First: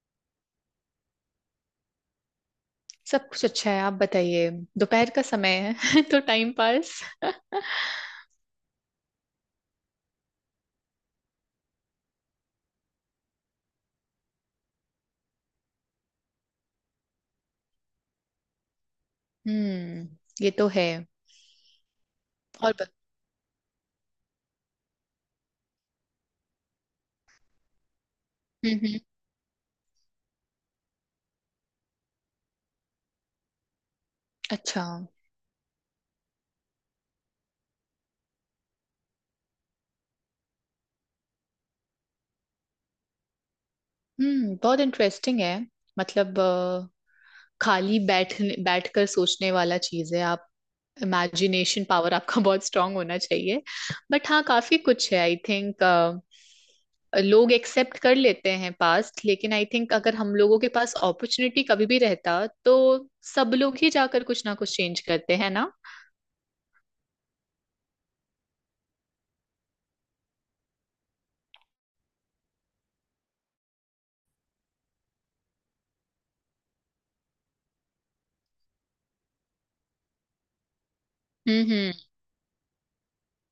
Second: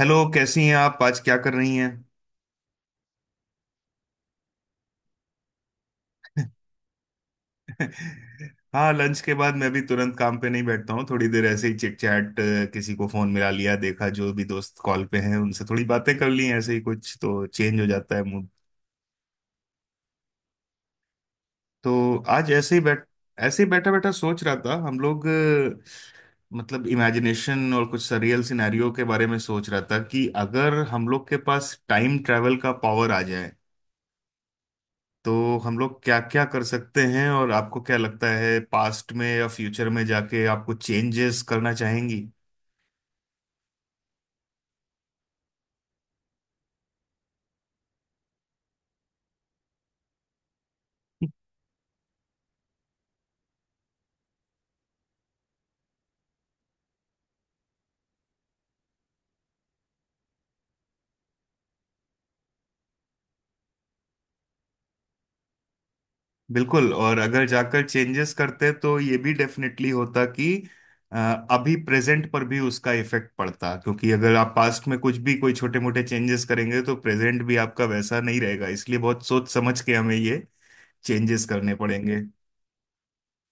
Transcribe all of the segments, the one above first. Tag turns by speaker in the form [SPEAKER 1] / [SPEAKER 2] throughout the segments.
[SPEAKER 1] Hello, कैसी हैं आप? आज क्या कर रही हैं?
[SPEAKER 2] सब कुछ अच्छा है। आप बताइए। दोपहर का समय है। तो टाइम पास।
[SPEAKER 1] हाँ, लंच के बाद मैं भी तुरंत काम पे नहीं बैठता हूँ। थोड़ी देर ऐसे ही चिट चैट, किसी को फोन मिला लिया, देखा जो भी दोस्त कॉल पे हैं उनसे थोड़ी बातें कर ली। ऐसे ही कुछ तो चेंज हो जाता है मूड।
[SPEAKER 2] हम्म, ये तो है।
[SPEAKER 1] तो आज
[SPEAKER 2] और
[SPEAKER 1] ऐसे ही बैठ, ऐसे ही बैठा बैठा सोच रहा था। हम लोग मतलब इमेजिनेशन और कुछ सरियल
[SPEAKER 2] हम्म
[SPEAKER 1] सिनेरियो
[SPEAKER 2] हम्म,
[SPEAKER 1] के बारे में सोच रहा था कि अगर हम लोग के पास टाइम ट्रैवल का पावर आ जाए
[SPEAKER 2] अच्छा।
[SPEAKER 1] तो हम लोग क्या क्या कर सकते हैं। और आपको क्या लगता है, पास्ट में या फ्यूचर में जाके आपको चेंजेस करना चाहेंगी?
[SPEAKER 2] हम्म, बहुत इंटरेस्टिंग है। मतलब खाली बैठने बैठकर सोचने वाला चीज है आप। इमेजिनेशन पावर आपका बहुत स्ट्रांग होना चाहिए। बट हाँ, काफी कुछ है आई थिंक। लोग एक्सेप्ट कर लेते हैं पास्ट, लेकिन आई थिंक अगर हम लोगों के पास अपॉर्चुनिटी कभी भी रहता तो सब लोग ही जाकर कुछ ना कुछ चेंज करते हैं ना।
[SPEAKER 1] बिल्कुल। और अगर जाकर चेंजेस करते तो ये भी डेफिनेटली होता कि अ, अभी प्रेजेंट पर भी उसका इफेक्ट पड़ता, क्योंकि अगर आप पास्ट में कुछ भी कोई छोटे मोटे चेंजेस करेंगे तो प्रेजेंट भी आपका वैसा नहीं रहेगा। इसलिए बहुत सोच समझ के हमें ये चेंजेस करने
[SPEAKER 2] हम्म
[SPEAKER 1] पड़ेंगे।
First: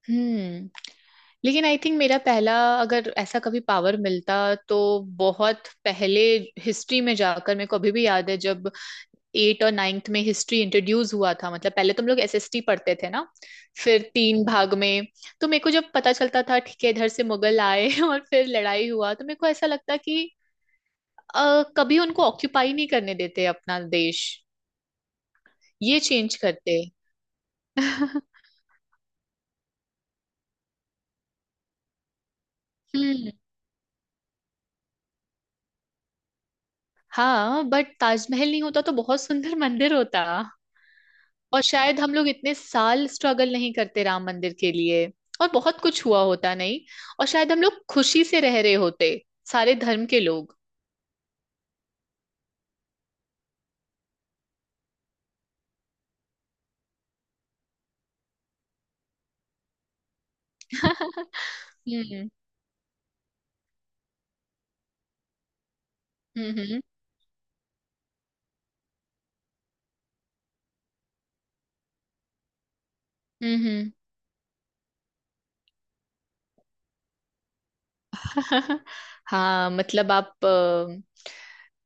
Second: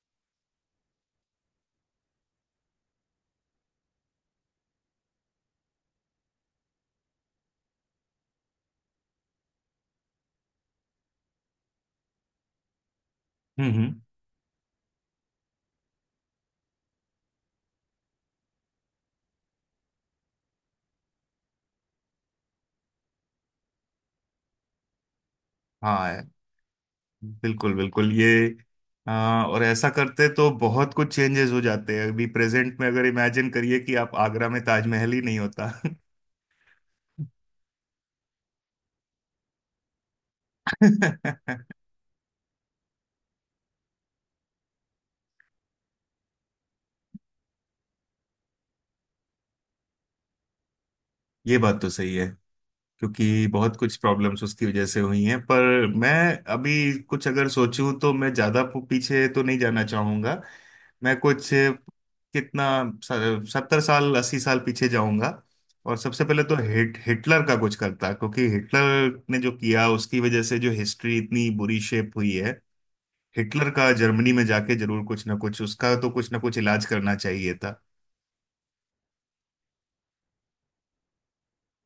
[SPEAKER 2] हम्म। लेकिन आई थिंक मेरा पहला, अगर ऐसा कभी पावर मिलता तो बहुत पहले हिस्ट्री में जाकर। मेरे को अभी भी याद है जब एट और नाइन्थ में हिस्ट्री इंट्रोड्यूस हुआ था, मतलब पहले तो हम लोग एसएसटी पढ़ते थे ना,
[SPEAKER 1] हम्म।
[SPEAKER 2] फिर तीन भाग में। तो मेरे को जब पता चलता था ठीक है, इधर से मुगल आए और फिर लड़ाई हुआ तो मेरे को ऐसा लगता कि कभी उनको ऑक्यूपाई नहीं करने देते अपना देश, ये
[SPEAKER 1] हाँ,
[SPEAKER 2] चेंज करते।
[SPEAKER 1] बिल्कुल बिल्कुल। ये और ऐसा करते तो बहुत कुछ चेंजेस हो जाते हैं अभी प्रेजेंट में। अगर
[SPEAKER 2] हम्म।
[SPEAKER 1] इमेजिन करिए कि आप आगरा में ताजमहल ही नहीं होता।
[SPEAKER 2] हाँ, बट ताजमहल नहीं होता तो बहुत सुंदर मंदिर होता। और शायद हम लोग इतने साल स्ट्रगल नहीं करते राम मंदिर के लिए, और बहुत कुछ हुआ होता नहीं। और शायद हम लोग खुशी से रह रहे होते, सारे धर्म के लोग।
[SPEAKER 1] ये बात तो सही है, क्योंकि बहुत कुछ प्रॉब्लम्स उसकी वजह से हुई हैं। पर मैं अभी कुछ अगर सोचूं तो मैं ज़्यादा पीछे तो नहीं जाना चाहूंगा। मैं कुछ,
[SPEAKER 2] हम्म
[SPEAKER 1] कितना, 70 साल 80 साल पीछे जाऊंगा। और सबसे पहले तो
[SPEAKER 2] हम्म
[SPEAKER 1] हिटलर का कुछ करता, क्योंकि हिटलर ने जो किया उसकी वजह से जो हिस्ट्री इतनी बुरी शेप हुई है। हिटलर का
[SPEAKER 2] हम्म
[SPEAKER 1] जर्मनी में जाके जरूर कुछ ना कुछ, उसका तो कुछ ना कुछ इलाज करना चाहिए था।
[SPEAKER 2] हम्म। हाँ मतलब आप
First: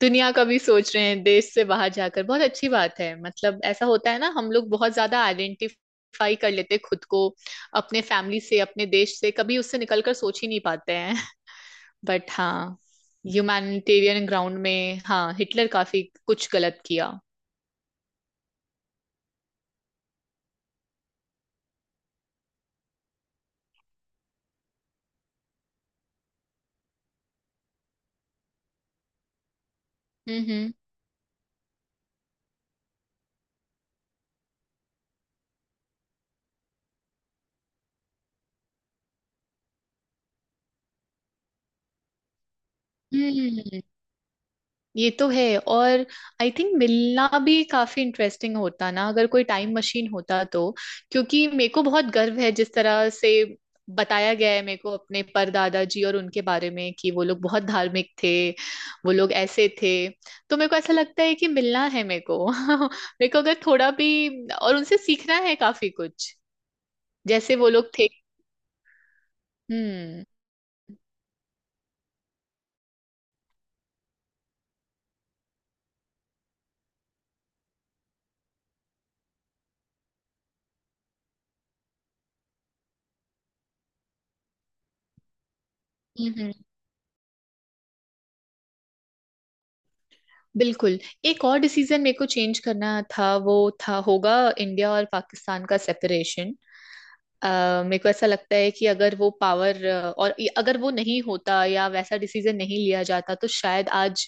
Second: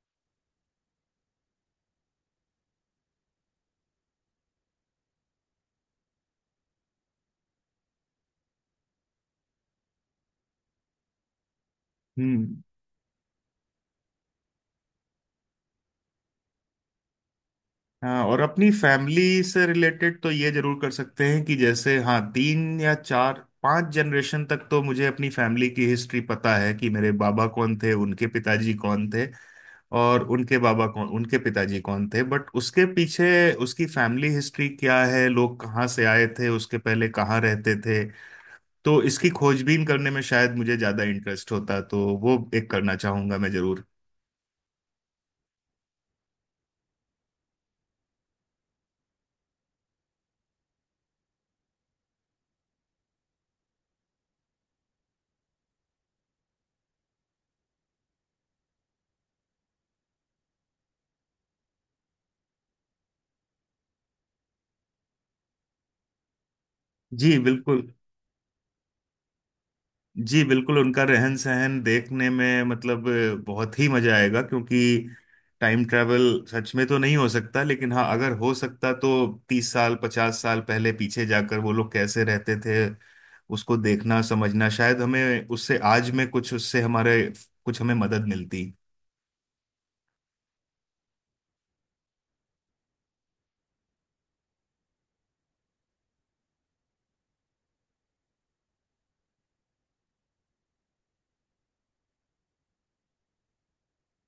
[SPEAKER 2] दुनिया का भी सोच रहे हैं देश से बाहर जाकर, बहुत अच्छी बात है। मतलब ऐसा होता है ना, हम लोग बहुत ज्यादा आइडेंटिफाई कर लेते हैं खुद को अपने फैमिली से अपने देश से, कभी उससे निकलकर सोच ही नहीं पाते। बट
[SPEAKER 1] हम्म।
[SPEAKER 2] हाँ, ह्यूमैनिटेरियन ग्राउंड में हाँ, हिटलर काफी कुछ गलत किया।
[SPEAKER 1] हाँ, और अपनी फैमिली से रिलेटेड तो ये जरूर कर सकते हैं कि जैसे हाँ, 3 या 4 5 जनरेशन तक तो मुझे अपनी फैमिली की हिस्ट्री पता है कि मेरे बाबा कौन थे, उनके पिताजी कौन थे, और उनके
[SPEAKER 2] हम्म
[SPEAKER 1] बाबा कौन, उनके पिताजी कौन थे। बट उसके पीछे उसकी फैमिली हिस्ट्री क्या है, लोग कहाँ से आए थे, उसके पहले कहाँ रहते थे, तो इसकी खोजबीन करने में शायद मुझे ज्यादा इंटरेस्ट होता, तो वो एक करना
[SPEAKER 2] हम्म।
[SPEAKER 1] चाहूंगा मैं
[SPEAKER 2] हम्म,
[SPEAKER 1] जरूर।
[SPEAKER 2] ये तो है। और आई थिंक मिलना भी काफी इंटरेस्टिंग होता ना, अगर कोई टाइम मशीन होता तो। क्योंकि मेरे को बहुत गर्व है जिस तरह से बताया गया है मेरे को अपने परदादा जी और उनके बारे में, कि वो लोग बहुत धार्मिक थे, वो लोग ऐसे थे। तो मेरे को ऐसा लगता है कि मिलना है मेरे को। मेरे को अगर थोड़ा भी और उनसे सीखना है काफी कुछ,
[SPEAKER 1] जी
[SPEAKER 2] जैसे वो
[SPEAKER 1] बिल्कुल।
[SPEAKER 2] लोग थे। हम्म
[SPEAKER 1] जी बिल्कुल, उनका रहन सहन देखने में मतलब बहुत ही मजा आएगा, क्योंकि टाइम ट्रैवल सच में तो नहीं हो सकता, लेकिन हाँ अगर हो सकता तो 30 साल 50 साल पहले पीछे जाकर वो लोग कैसे रहते थे, उसको देखना समझना, शायद हमें उससे आज में
[SPEAKER 2] हम्म।
[SPEAKER 1] कुछ उससे हमारे कुछ हमें मदद मिलती।
[SPEAKER 2] बिल्कुल। एक और डिसीजन मेरे को चेंज करना था, वो था होगा इंडिया और पाकिस्तान का सेपरेशन। अ मेरे को ऐसा लगता है कि अगर वो पावर और अगर वो नहीं होता या वैसा डिसीजन नहीं लिया जाता तो शायद आज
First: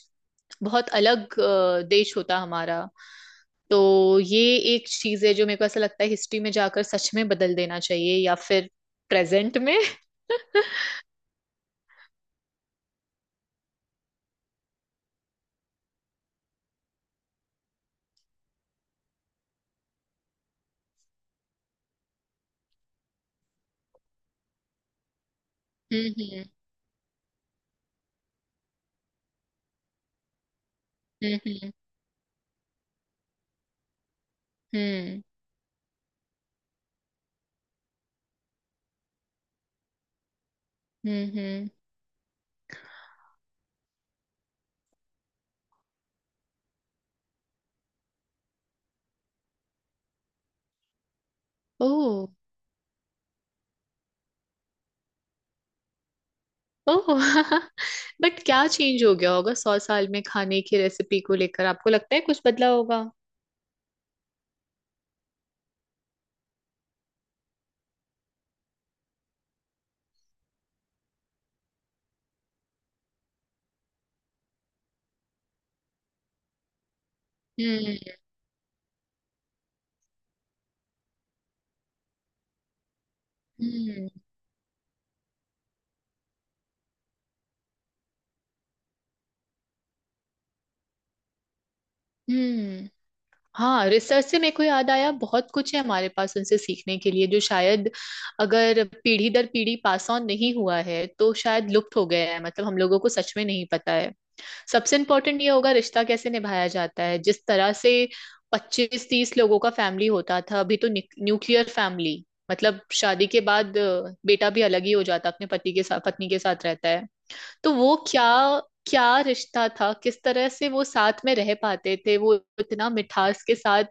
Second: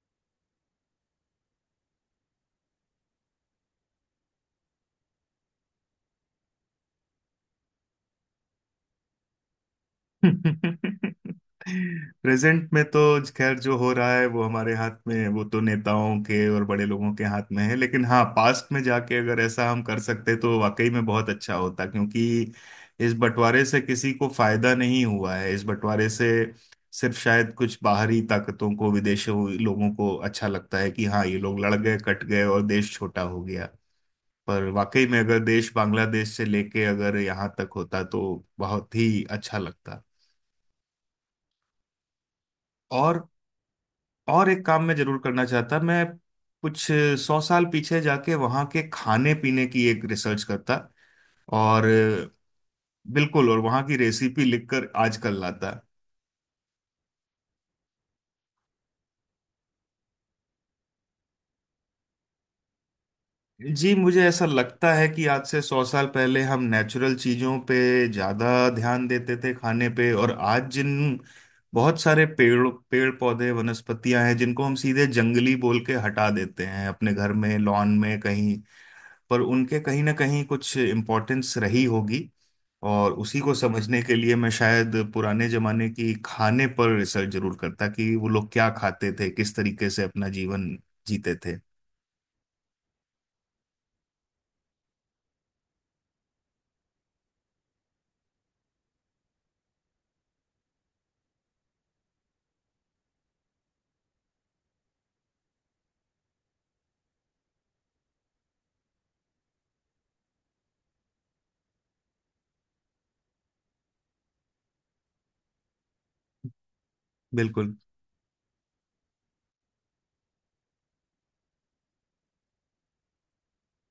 [SPEAKER 2] बहुत अलग देश होता हमारा। तो ये एक चीज है जो मेरे को ऐसा लगता है हिस्ट्री में जाकर सच में बदल देना चाहिए, या फिर प्रेजेंट में।
[SPEAKER 1] प्रेजेंट में तो खैर जो हो रहा है, वो हमारे हाथ में है, वो तो नेताओं के और बड़े लोगों के हाथ में है। लेकिन हाँ, पास्ट में जाके अगर ऐसा हम कर सकते तो वाकई में बहुत अच्छा होता, क्योंकि इस बंटवारे से किसी को फायदा नहीं हुआ है। इस बंटवारे से
[SPEAKER 2] हम्म
[SPEAKER 1] सिर्फ शायद कुछ बाहरी ताकतों को, विदेशों लोगों को अच्छा लगता है कि हाँ, ये
[SPEAKER 2] हम्म
[SPEAKER 1] लोग
[SPEAKER 2] हम्म
[SPEAKER 1] लड़ गए, कट गए और देश छोटा हो गया। पर वाकई में
[SPEAKER 2] हम्म
[SPEAKER 1] अगर देश बांग्लादेश से लेके अगर यहाँ तक होता तो बहुत ही अच्छा लगता।
[SPEAKER 2] हम्म।
[SPEAKER 1] और और एक काम मैं जरूर करना चाहता। मैं कुछ 100 साल पीछे जाके वहाँ के खाने पीने की एक रिसर्च करता। और
[SPEAKER 2] ओह।
[SPEAKER 1] बिल्कुल, और वहाँ की रेसिपी लिखकर आज कल लाता।
[SPEAKER 2] ओह। बट क्या चेंज हो गया होगा सौ साल में खाने की रेसिपी को लेकर, आपको लगता है कुछ बदला होगा?
[SPEAKER 1] जी, मुझे ऐसा लगता है कि आज से 100 साल पहले हम नेचुरल चीज़ों पे ज़्यादा ध्यान देते थे खाने पे। और आज जिन बहुत सारे पेड़ पेड़ पौधे वनस्पतियां हैं जिनको हम सीधे जंगली बोल के हटा देते हैं अपने घर में, लॉन
[SPEAKER 2] हम्म
[SPEAKER 1] में कहीं, पर उनके कहीं ना कहीं कुछ इम्पोर्टेंस रही होगी। और उसी को समझने
[SPEAKER 2] हम्म
[SPEAKER 1] के लिए मैं शायद पुराने जमाने की खाने पर रिसर्च जरूर करता कि वो लोग क्या खाते थे, किस तरीके से अपना जीवन जीते थे।
[SPEAKER 2] हम्म। हाँ, रिसर्च से मेरे को याद आया, बहुत कुछ है हमारे पास उनसे सीखने के लिए जो शायद अगर पीढ़ी दर पीढ़ी पास ऑन नहीं हुआ है तो शायद लुप्त हो गया है, मतलब हम लोगों को सच में नहीं पता है। सबसे इम्पोर्टेंट ये होगा रिश्ता कैसे निभाया जाता है। जिस तरह से पच्चीस तीस लोगों का फैमिली होता था, अभी तो न्यूक्लियर फैमिली। मतलब शादी के बाद बेटा भी अलग ही हो जाता है, अपने पति के साथ पत्नी के साथ रहता है। तो
[SPEAKER 1] बिल्कुल।
[SPEAKER 2] वो क्या, क्या रिश्ता था किस तरह से वो साथ में रह पाते थे वो, इतना मिठास के साथ,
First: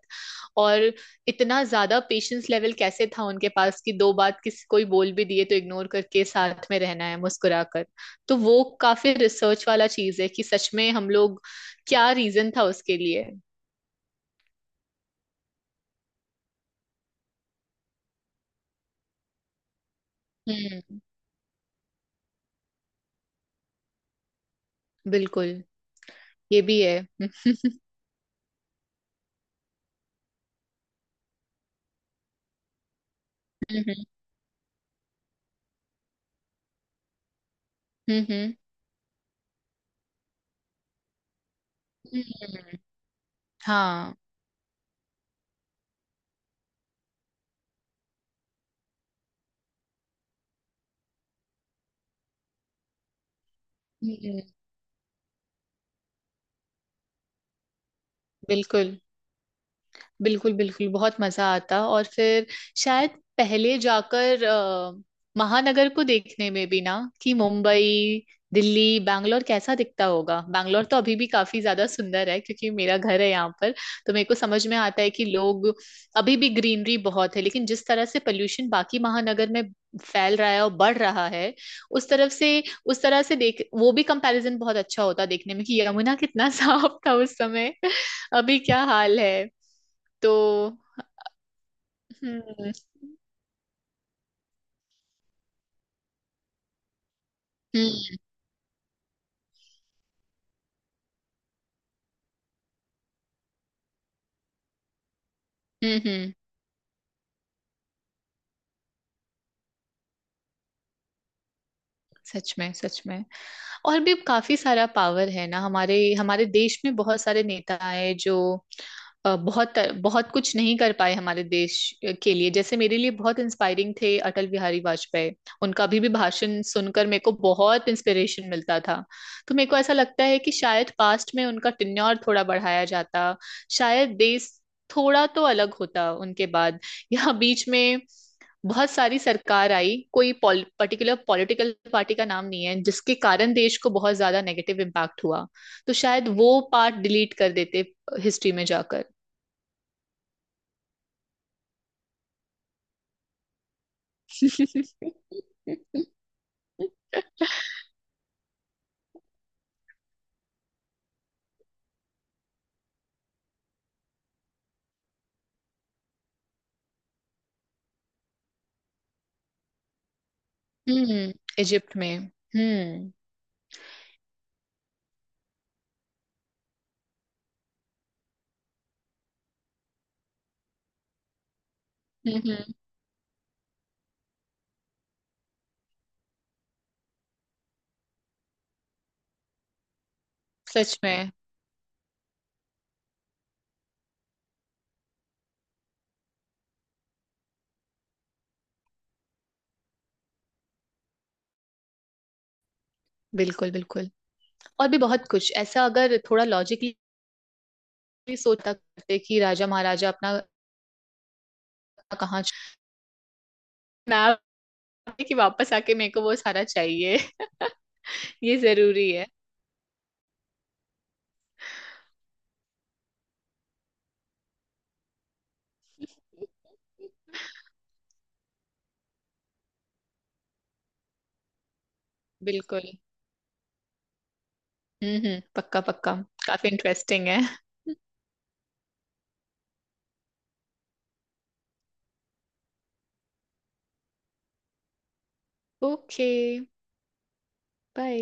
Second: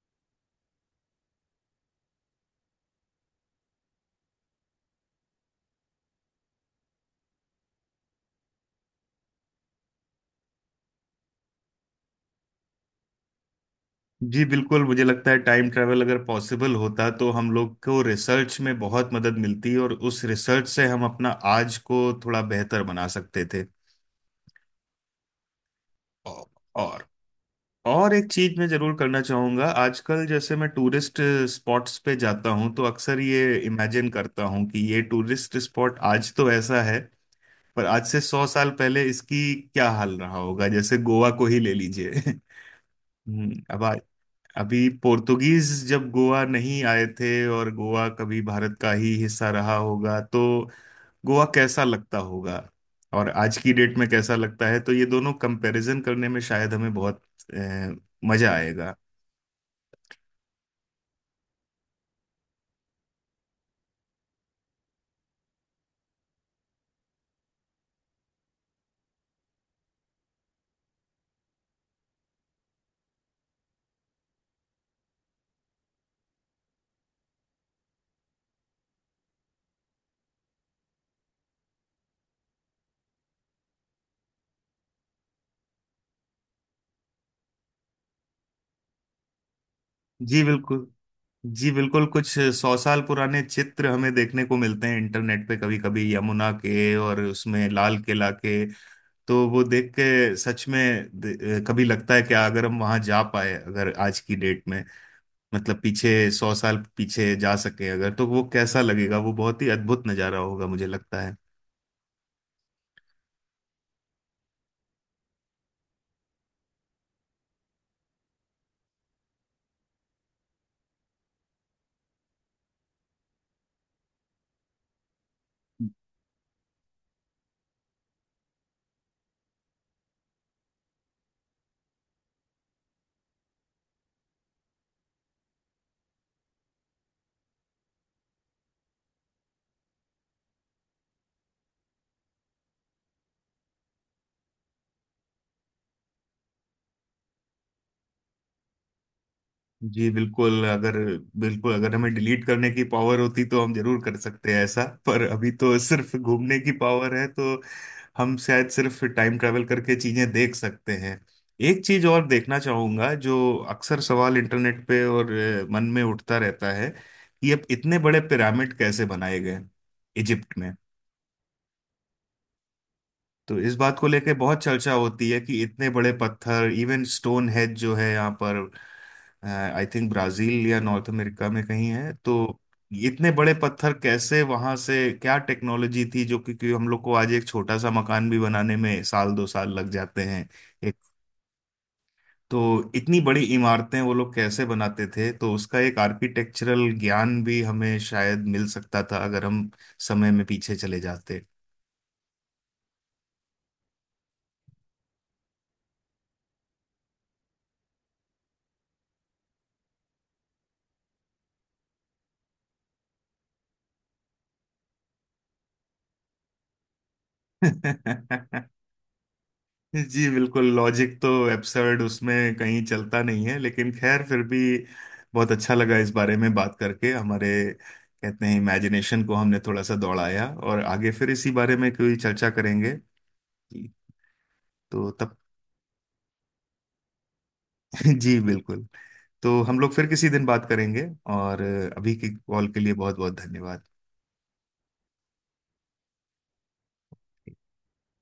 [SPEAKER 2] और इतना ज्यादा पेशेंस लेवल कैसे था उनके पास कि दो बात किसी कोई बोल भी दिए तो इग्नोर करके साथ में रहना है मुस्कुराकर। तो वो काफी रिसर्च वाला चीज है कि सच में हम लोग, क्या रीजन था उसके लिए।
[SPEAKER 1] जी बिल्कुल, मुझे लगता है टाइम ट्रैवल अगर पॉसिबल होता तो हम लोग को रिसर्च में बहुत मदद मिलती, और उस रिसर्च से
[SPEAKER 2] हम्म।
[SPEAKER 1] हम अपना आज को थोड़ा बेहतर बना सकते थे।
[SPEAKER 2] बिल्कुल, ये भी है।
[SPEAKER 1] और और एक चीज मैं जरूर करना चाहूंगा। आजकल जैसे मैं टूरिस्ट स्पॉट्स पे जाता हूँ तो अक्सर ये इमेजिन करता हूँ कि ये टूरिस्ट स्पॉट आज तो ऐसा है, पर आज
[SPEAKER 2] हम्म
[SPEAKER 1] से
[SPEAKER 2] हम्म
[SPEAKER 1] सौ
[SPEAKER 2] हम्म,
[SPEAKER 1] साल पहले इसकी क्या हाल रहा होगा। जैसे गोवा को ही ले लीजिए।
[SPEAKER 2] हम्म,
[SPEAKER 1] अब
[SPEAKER 2] हाँ।
[SPEAKER 1] अभी पोर्तुगीज जब गोवा नहीं आए थे और गोवा कभी भारत का ही हिस्सा रहा होगा, तो गोवा कैसा लगता होगा और आज की डेट में कैसा
[SPEAKER 2] हम्म,
[SPEAKER 1] लगता है, तो ये दोनों कंपैरिजन करने में शायद हमें बहुत अ, मजा आएगा।
[SPEAKER 2] बिल्कुल बिल्कुल। बिल्कुल, बहुत मजा आता। और फिर शायद पहले जाकर महानगर को देखने में भी ना, कि मुंबई, दिल्ली, बैंगलोर कैसा दिखता होगा। बैंगलोर तो अभी भी काफी ज्यादा सुंदर है क्योंकि मेरा घर है यहाँ पर, तो मेरे को समझ में आता है कि लोग अभी भी ग्रीनरी बहुत है। लेकिन जिस तरह से पोल्यूशन बाकी महानगर में फैल रहा है और बढ़ रहा है, उस तरफ से उस तरह से देख, वो भी कंपैरिजन बहुत अच्छा होता देखने में, कि यमुना कितना साफ था उस समय, अभी क्या हाल है। तो
[SPEAKER 1] जी बिल्कुल। जी बिल्कुल, कुछ
[SPEAKER 2] हम्म
[SPEAKER 1] 100 साल पुराने चित्र हमें देखने को मिलते हैं इंटरनेट पे कभी कभी, यमुना के और उसमें
[SPEAKER 2] हम्म
[SPEAKER 1] लाल किला के, तो वो देख के सच में कभी लगता है कि अगर हम वहां जा पाए, अगर आज की डेट में मतलब
[SPEAKER 2] हम्म
[SPEAKER 1] पीछे
[SPEAKER 2] हम्म,
[SPEAKER 1] 100 साल पीछे जा सके अगर, तो वो कैसा लगेगा, वो बहुत ही अद्भुत नजारा होगा मुझे लगता है।
[SPEAKER 2] सच में सच में। और भी काफी सारा पावर है ना। हमारे हमारे देश में बहुत सारे नेता आए जो बहुत, बहुत कुछ नहीं कर पाए हमारे देश के लिए। जैसे मेरे लिए बहुत इंस्पायरिंग थे अटल बिहारी वाजपेयी, उनका अभी भी भाषण सुनकर मेरे को बहुत इंस्पिरेशन मिलता था। तो मेरे को ऐसा लगता है कि शायद पास्ट में उनका टिन्योर थोड़ा बढ़ाया जाता, शायद देश थोड़ा तो अलग होता उनके बाद। या बीच में बहुत सारी सरकार आई, कोई पर्टिकुलर पॉलिटिकल पार्टी का नाम नहीं है जिसके कारण देश को बहुत ज्यादा नेगेटिव इम्पैक्ट हुआ, तो शायद वो पार्ट डिलीट कर देते हिस्ट्री में जाकर।
[SPEAKER 1] जी बिल्कुल, अगर हमें डिलीट करने की पावर होती तो हम जरूर कर सकते हैं ऐसा, पर अभी तो सिर्फ घूमने की पावर है, तो हम शायद सिर्फ टाइम ट्रैवल करके चीजें देख सकते हैं। एक चीज और देखना चाहूंगा जो अक्सर सवाल इंटरनेट पे और मन में उठता रहता है कि अब इतने बड़े पिरामिड कैसे बनाए गए इजिप्ट में।
[SPEAKER 2] हम्म। इजिप्ट में।
[SPEAKER 1] तो इस बात को लेकर बहुत चर्चा होती है कि इतने बड़े पत्थर, इवन स्टोन हेड जो है यहाँ पर, आई थिंक ब्राजील या नॉर्थ अमेरिका में कहीं है, तो
[SPEAKER 2] हम्म।
[SPEAKER 1] इतने बड़े पत्थर कैसे वहां से, क्या टेक्नोलॉजी थी जो कि हम लोग को आज एक छोटा सा मकान भी बनाने में साल 2 साल लग जाते हैं एक,
[SPEAKER 2] सच में।
[SPEAKER 1] तो इतनी बड़ी इमारतें वो लोग कैसे बनाते थे? तो उसका एक आर्किटेक्चरल ज्ञान भी हमें शायद मिल सकता था अगर हम समय में पीछे चले जाते।
[SPEAKER 2] बिल्कुल बिल्कुल। और भी बहुत कुछ ऐसा अगर थोड़ा लॉजिकली सोचा करते, कि राजा महाराजा अपना कहाँ मैं आपकी, कि वापस आके मेरे को वो सारा चाहिए। ये जरूरी है।
[SPEAKER 1] जी बिल्कुल, लॉजिक तो एब्सर्ड उसमें कहीं चलता नहीं है, लेकिन खैर फिर भी बहुत अच्छा लगा इस बारे में बात करके। हमारे कहते हैं इमेजिनेशन को हमने थोड़ा सा दौड़ाया, और आगे फिर इसी बारे में कोई चर्चा
[SPEAKER 2] बिल्कुल।
[SPEAKER 1] करेंगे। जी। तो तब
[SPEAKER 2] हम्म, पक्का पक्का। काफी इंटरेस्टिंग है।
[SPEAKER 1] जी बिल्कुल, तो हम लोग फिर किसी दिन बात करेंगे। और अभी की कॉल के लिए बहुत बहुत धन्यवाद।
[SPEAKER 2] ओके। बाय।